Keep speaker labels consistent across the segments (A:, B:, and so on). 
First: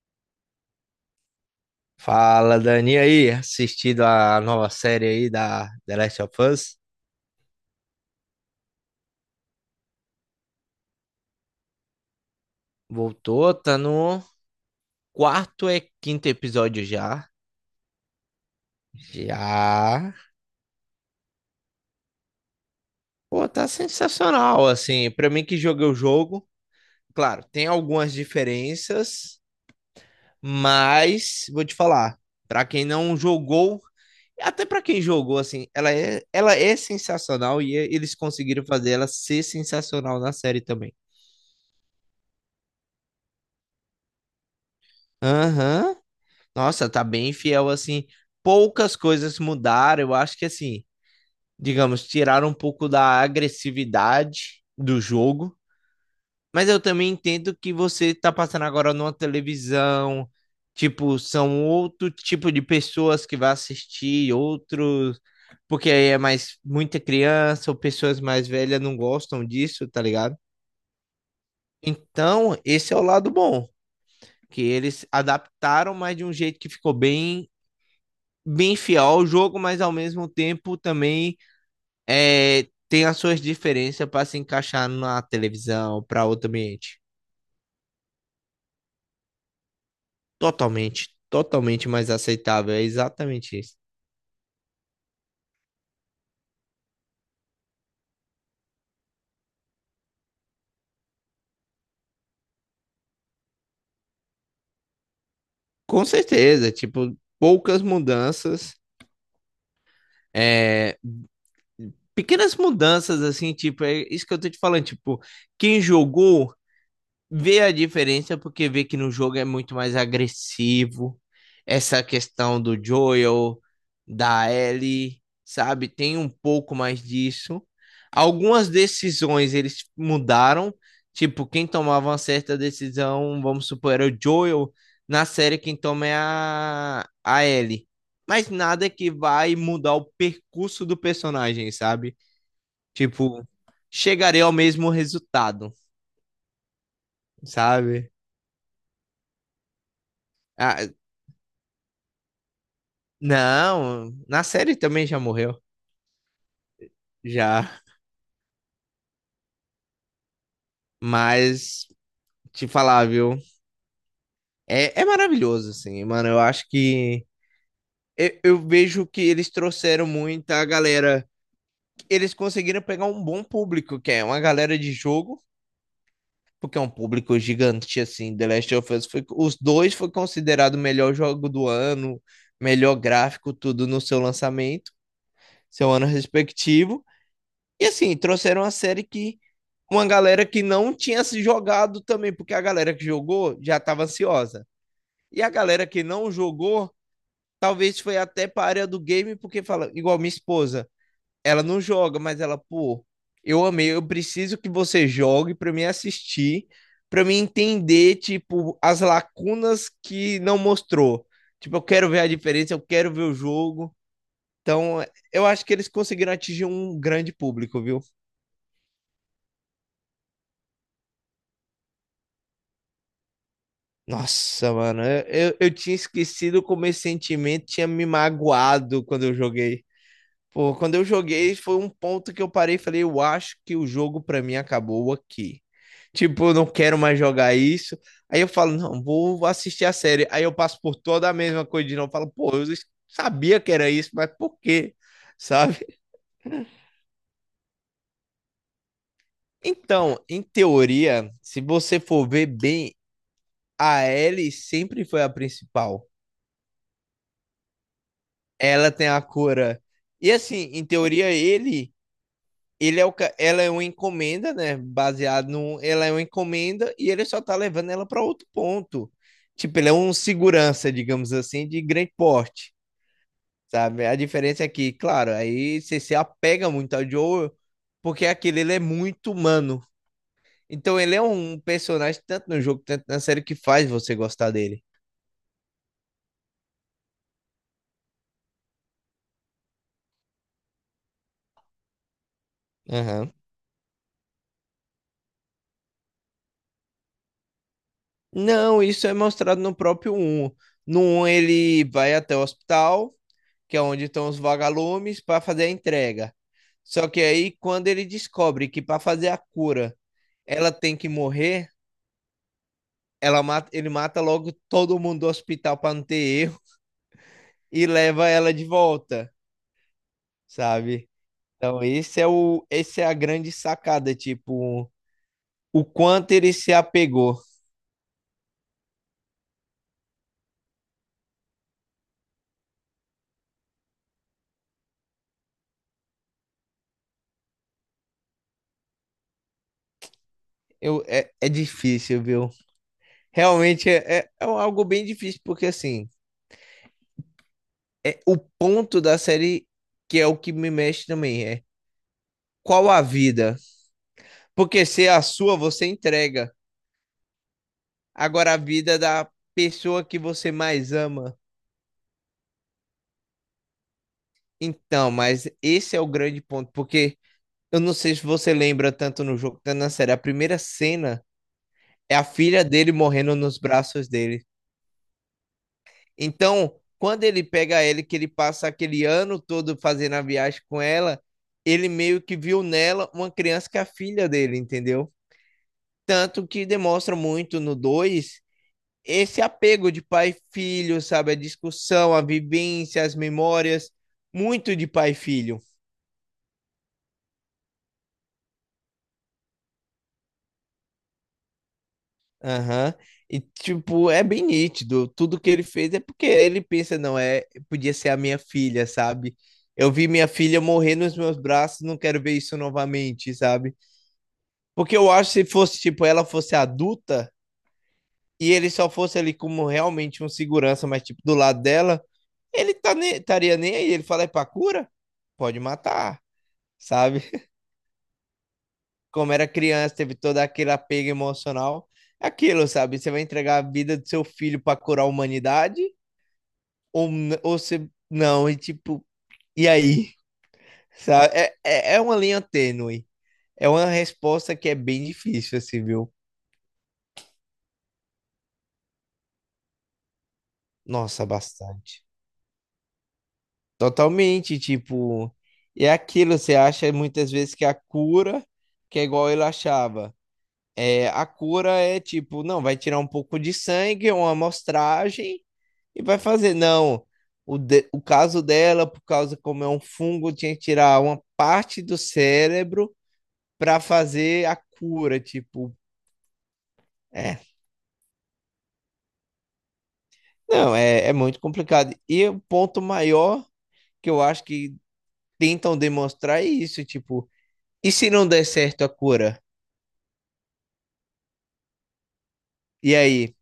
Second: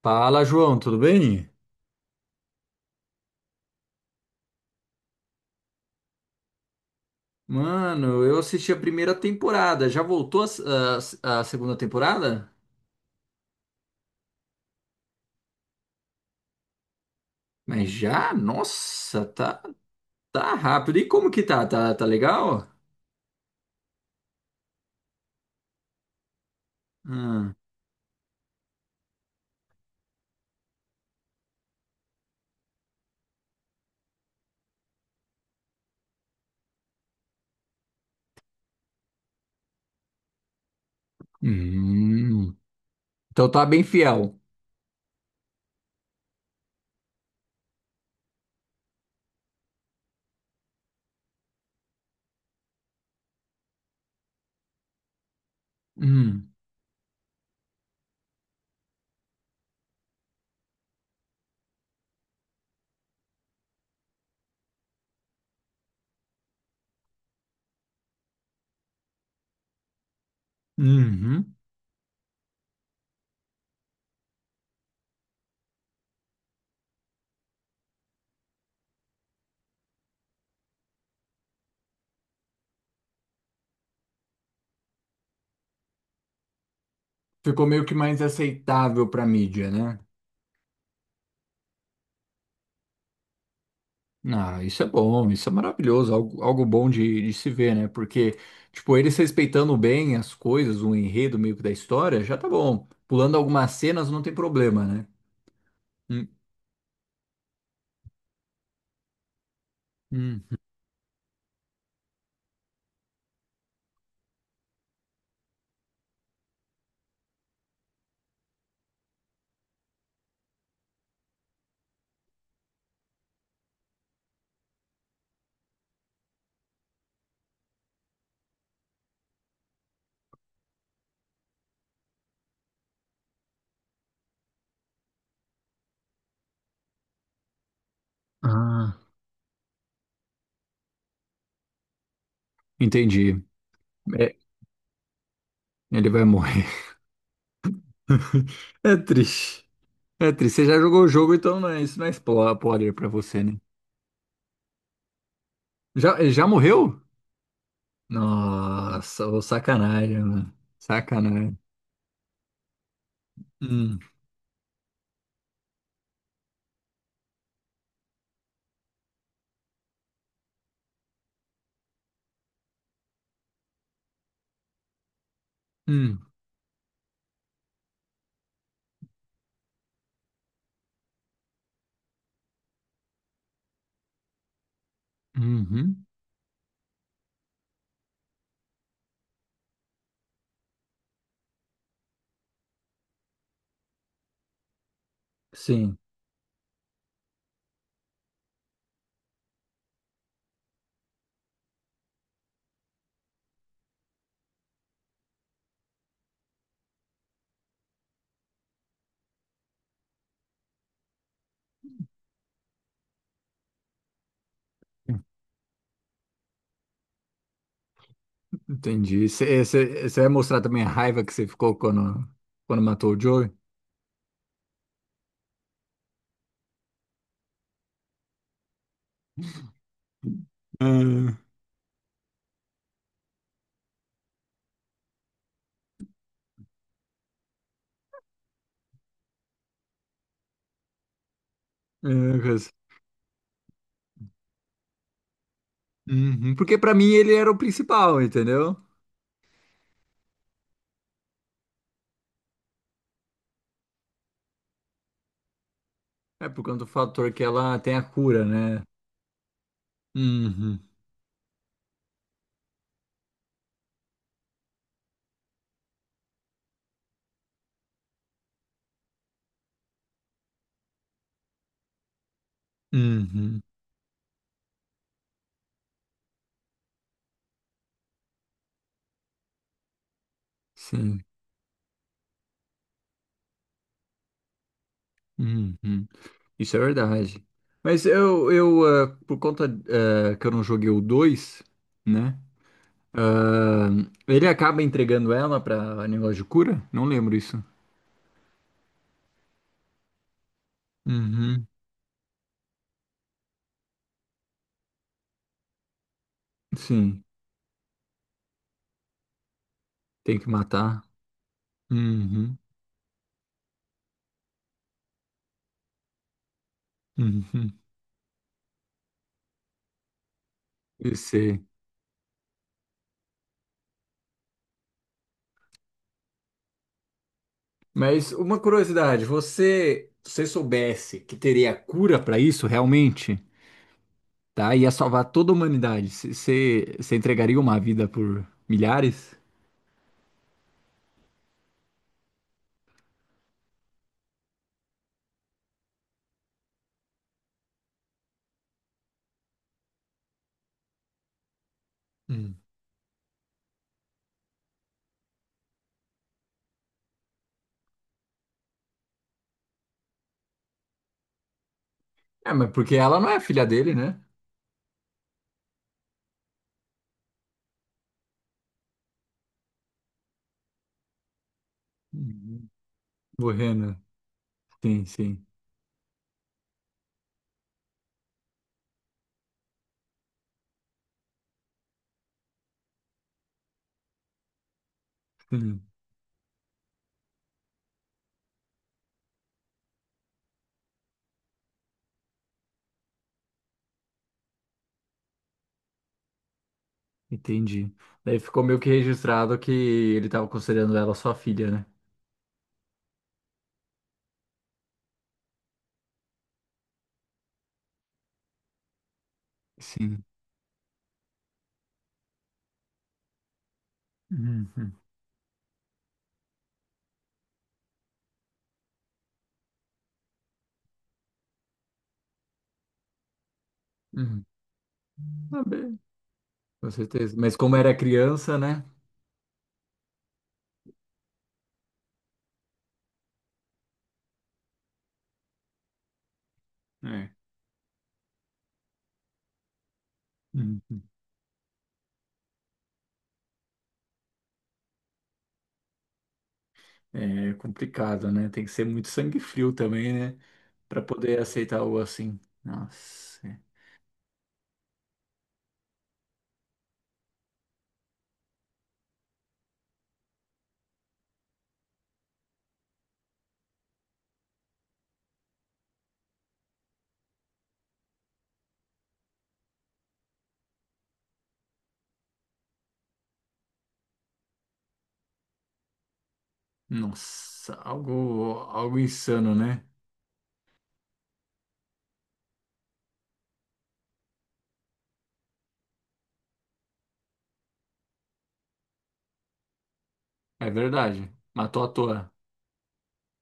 A: Fala, João, tudo bem?
B: Fala, Dani. E aí, assistido a nova série aí da The Last of Us?
A: Mano, eu assisti a primeira temporada. Já voltou a, a segunda temporada?
B: Voltou, tá no quarto e quinto episódio já.
A: Mas já? Nossa, tá,
B: Já.
A: tá rápido. E como que tá? Tá legal?
B: Pô, tá sensacional, assim, pra mim que joguei o jogo, claro,
A: Ah.
B: tem algumas diferenças, mas vou te falar, pra quem não jogou, até pra quem jogou, assim, ela é sensacional e eles conseguiram fazer ela ser sensacional na série também.
A: Hum. Então tá bem fiel.
B: Aham. Nossa, tá bem fiel assim. Poucas coisas mudaram. Eu acho que assim, digamos, tiraram um pouco da agressividade do jogo.
A: Hum.
B: Mas eu também entendo que você tá passando agora numa televisão. Tipo, são outro tipo de pessoas que vai assistir, outros. Porque aí é mais muita criança ou pessoas mais velhas não gostam disso, tá ligado?
A: Uhum.
B: Então, esse é o lado bom, que eles adaptaram, mas de um jeito que ficou bem fiel ao jogo, mas ao mesmo tempo também é, tem as suas diferenças para se encaixar na televisão, para outro ambiente.
A: Ficou meio que mais aceitável pra mídia, né?
B: Totalmente, totalmente mais aceitável. É exatamente isso.
A: Ah, isso é bom, isso é maravilhoso, algo, algo bom de se ver, né? Porque, tipo, eles respeitando bem as coisas, o enredo meio que da história, já tá bom. Pulando algumas cenas não tem problema, né?
B: Com
A: Hum,
B: certeza, tipo, poucas mudanças,
A: hum.
B: é, pequenas mudanças, assim, tipo, é isso que eu tô te falando, tipo, quem jogou vê a diferença porque vê que no jogo é muito mais agressivo. Essa questão do Joel, da Ellie, sabe? Tem um pouco mais disso. Algumas decisões eles mudaram. Tipo, quem tomava uma certa decisão, vamos supor, era o Joel. Na série, quem toma é a Ellie. Mas nada
A: Ah,
B: que vai mudar o percurso do personagem, sabe?
A: entendi.
B: Tipo,
A: É,
B: chegarei ao mesmo resultado,
A: ele vai morrer.
B: sabe?
A: É triste. É triste. Você já
B: Ah,
A: jogou o jogo, então isso não é spoiler pra você, né?
B: não, na série também já morreu,
A: Já, ele já morreu?
B: já.
A: Nossa, ô sacanagem, mano. Sacanagem.
B: Mas te falar, viu?
A: Hum,
B: É, é maravilhoso, assim, mano. Eu acho que eu vejo que eles trouxeram muita galera. Eles conseguiram pegar um bom público, que é uma galera de jogo,
A: hum,
B: porque é um público gigante, assim. The Last of Us foi, os dois foi considerado o melhor jogo do ano, melhor gráfico, tudo no seu lançamento, seu ano
A: uhum.
B: respectivo. E assim, trouxeram uma série que uma galera que não tinha se jogado também, porque a galera que jogou já estava ansiosa. E a galera
A: Sim.
B: que não jogou, talvez foi até para a área do game, porque fala, igual minha esposa, ela não joga, mas ela, pô, eu amei, eu preciso que você jogue para me assistir, para me entender, tipo, as lacunas que não mostrou. Tipo, eu quero ver a diferença, eu quero ver o jogo. Então, eu acho que eles conseguiram atingir um grande público, viu?
A: Entendi. Você vai mostrar também a raiva que você ficou quando, quando matou o Joey?
B: Nossa, mano, eu tinha esquecido como esse sentimento tinha me magoado quando eu joguei. Pô, quando eu
A: Ah,
B: joguei, foi um ponto que eu parei e falei, eu acho que o jogo pra mim acabou aqui. Tipo, eu não quero mais jogar isso. Aí eu falo, não, vou assistir a série. Aí eu passo por toda a mesma coisa de novo. Eu falo,
A: é,
B: pô, eu
A: Cus.
B: sabia que era isso, mas por quê? Sabe?
A: Uhum, porque pra mim ele era o principal, entendeu?
B: Então, em teoria, se você for ver bem, a Ellie sempre foi a principal.
A: É por conta do fator que ela tem a cura, né?
B: Ela tem a cura. E assim,
A: Uhum,
B: em teoria, ele é o, ca- ela é uma encomenda, né? Baseado no, ela é uma encomenda e ele só tá levando ela para outro ponto. Tipo, ele é um segurança, digamos assim, de grande porte,
A: uhum,
B: sabe? A diferença é que, claro, aí você se apega muito ao Joel, porque aquele ele é muito humano. Então ele é
A: sim,
B: um personagem tanto no jogo, tanto na série que faz você gostar dele.
A: uhum. Isso é verdade. Mas eu por conta que eu não joguei o 2, né? Ah, ele acaba entregando ela pra negócio de cura? Não lembro isso.
B: Não, isso é mostrado no próprio um. No um
A: Uhum,
B: ele vai até o hospital, que é onde estão os vagalumes, para fazer a entrega. Só que
A: sim,
B: aí, quando ele descobre que para fazer a cura
A: tem que
B: ela tem
A: matar.
B: que morrer,
A: Uhum,
B: ela mata, ele mata logo todo mundo do hospital para não ter erro
A: uhum,
B: e leva ela de volta, sabe?
A: eu sei.
B: Então, esse é a grande sacada, tipo, o quanto ele se apegou.
A: Mas uma curiosidade, você, se você soubesse que teria cura para isso realmente, tá? Ia salvar toda a humanidade. Você, você entregaria uma vida por milhares?
B: Eu, é difícil, viu? Realmente é algo bem difícil, porque assim. É o ponto da série que é o que me mexe também, é
A: Hum.
B: qual a vida? Porque se é a sua, você entrega. Agora a vida da pessoa que você mais ama.
A: É, mas porque ela não é filha dele, né?
B: Então, mas esse é o grande ponto, porque eu não sei se você lembra tanto no jogo quanto na série, a primeira cena é a filha
A: Uhum.
B: dele morrendo nos
A: Morrendo.
B: braços dele.
A: Sim, sim.
B: Então, quando ele pega ele, que ele passa aquele ano todo fazendo a viagem com ela, ele meio que viu nela uma criança que é a filha dele, entendeu?
A: Sim.
B: Tanto que demonstra muito no 2 esse apego de pai e filho, sabe? A discussão, a vivência, as memórias, muito de pai e filho.
A: Entendi. Daí ficou meio que registrado que ele estava considerando ela sua filha, né?
B: Aham. E, tipo, é bem nítido. Tudo que ele fez é porque ele pensa, não, é, podia ser a minha filha, sabe? Eu vi
A: Sim.
B: minha filha morrer nos meus braços, não quero ver isso novamente, sabe?
A: Uhum.
B: Porque eu acho que se fosse, tipo, ela fosse adulta e ele só fosse ali como realmente um segurança, mas, tipo, do lado dela, estaria nem aí. Ele fala, é
A: Uhum.
B: pra cura? Pode
A: Tá bem,
B: matar,
A: com
B: sabe?
A: certeza. Mas como era criança, né?
B: Como era criança, teve todo aquele apego emocional. Aquilo, sabe? Você vai entregar a vida do seu filho pra curar a humanidade? Ou você... Não, e tipo... E aí?
A: Uhum.
B: Sabe? É uma linha tênue. É uma resposta que é bem difícil, assim, viu?
A: É complicado, né? Tem que ser muito sangue frio também, né? Pra
B: Nossa,
A: poder aceitar algo
B: bastante.
A: assim. Nossa, é.
B: Totalmente, tipo... E é aquilo, você acha muitas vezes que a cura, que é igual ele achava. É, a cura é tipo, não, vai tirar um pouco de sangue, é uma amostragem e vai fazer. Não, o caso dela, por causa como é um fungo, tinha que tirar uma parte do cérebro para fazer a cura, tipo. É,
A: Nossa, algo, algo insano, né?
B: não, é muito complicado. E o ponto maior que eu acho que tentam demonstrar é isso, tipo, e se não der certo a cura?
A: É verdade. Matou à toa.
B: E aí,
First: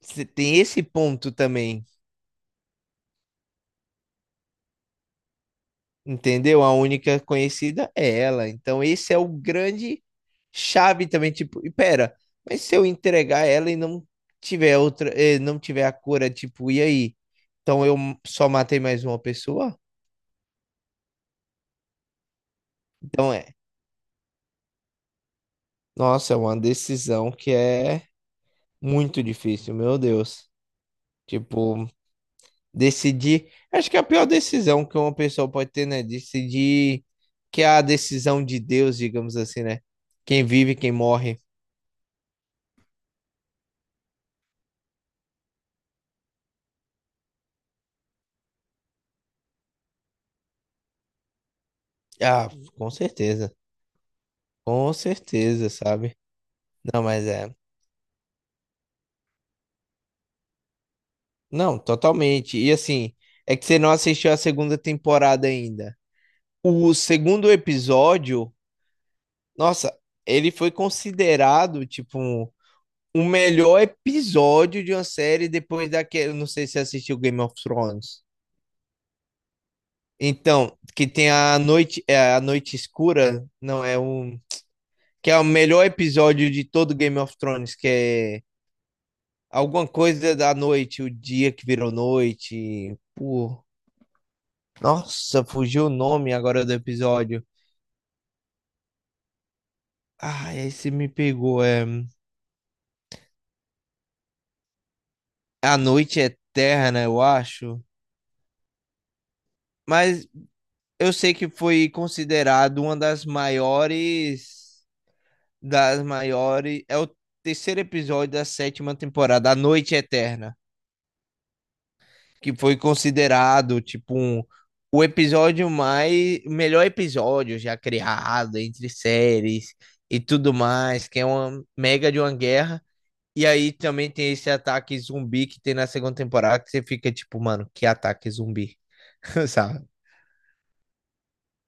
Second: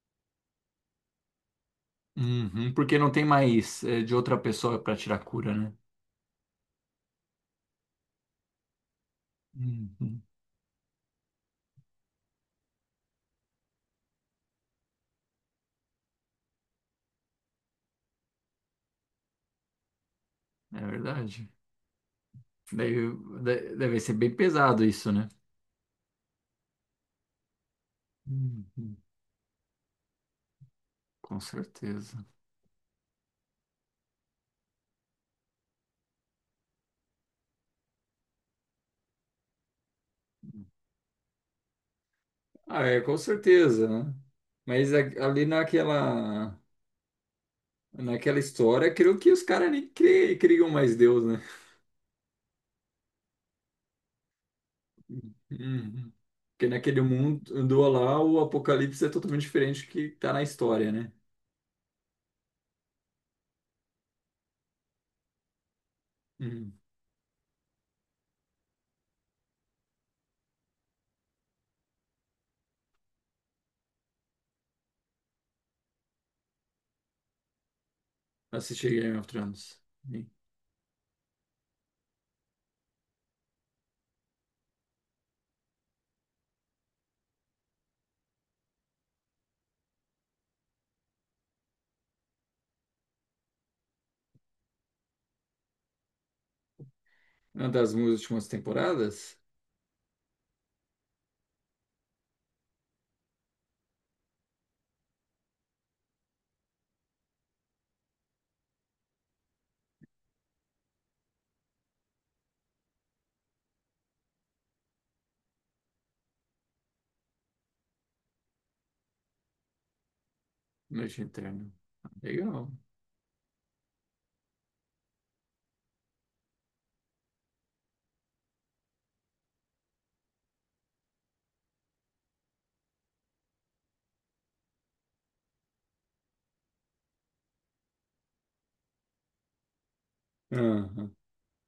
B: você tem esse ponto também
A: Uhum, porque não tem mais é, de outra pessoa pra tirar cura, né?
B: Entendeu? A única conhecida é ela. Então, esse é o grande
A: Uhum.
B: chave também, tipo, e pera, mas se eu entregar ela e não tiver outra, não tiver a cura, tipo, e aí? Então eu só matei mais uma pessoa?
A: É verdade. Deve,
B: Então é.
A: Deve ser bem pesado isso, né?
B: Nossa, é uma decisão que é
A: Uhum.
B: muito difícil, meu Deus.
A: Com
B: Tipo,
A: certeza.
B: decidir, acho que é a pior decisão que uma pessoa pode ter, né? Decidir que é a decisão de Deus, digamos assim, né? Quem vive, quem morre.
A: Ah, é, com certeza, né? Mas ali naquela história, creio que os caras nem criam mais Deus, né?
B: Ah, com certeza. Com certeza,
A: Uhum.
B: sabe?
A: Porque naquele
B: Não, mas é.
A: mundo lá, o Apocalipse é totalmente diferente do que tá na história, né?
B: Não, totalmente. E assim, é que você não assistiu a segunda temporada ainda.
A: Uhum.
B: O segundo episódio, nossa, ele foi considerado, tipo, um- o melhor episódio de uma série depois daquele. Não sei se você assistiu Game of Thrones.
A: Assisti Game of Thrones. Sim.
B: Então, que tem a noite, é, a noite escura, não é um, que é o melhor episódio de todo Game of Thrones, que é alguma coisa da noite, o dia que virou noite. Pô, nossa, fugiu o nome agora do episódio.
A: Uma das minhas últimas temporadas?
B: Ah, esse me pegou. É A Noite Eterna, eu acho. Mas eu sei que foi considerado uma das maiores. Das maiores. É o terceiro episódio da sétima temporada, A Noite Eterna.
A: Noite Eterna.
B: Que
A: Legal.
B: foi considerado tipo um, o episódio mais melhor episódio já criado entre séries e tudo mais, que é uma mega de uma guerra. E aí também tem esse ataque zumbi que tem na segunda temporada que você fica tipo, mano, que ataque zumbi, sabe?
A: Aham.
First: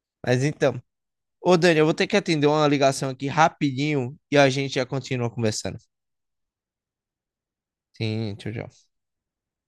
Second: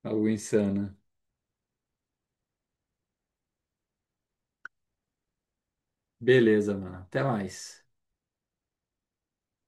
A: Algo
B: Mas então,
A: insana.
B: ô Dani, eu vou ter que atender uma ligação aqui rapidinho e a gente já continua conversando.
A: Beleza, mano. Até mais.
B: Sim, tchau.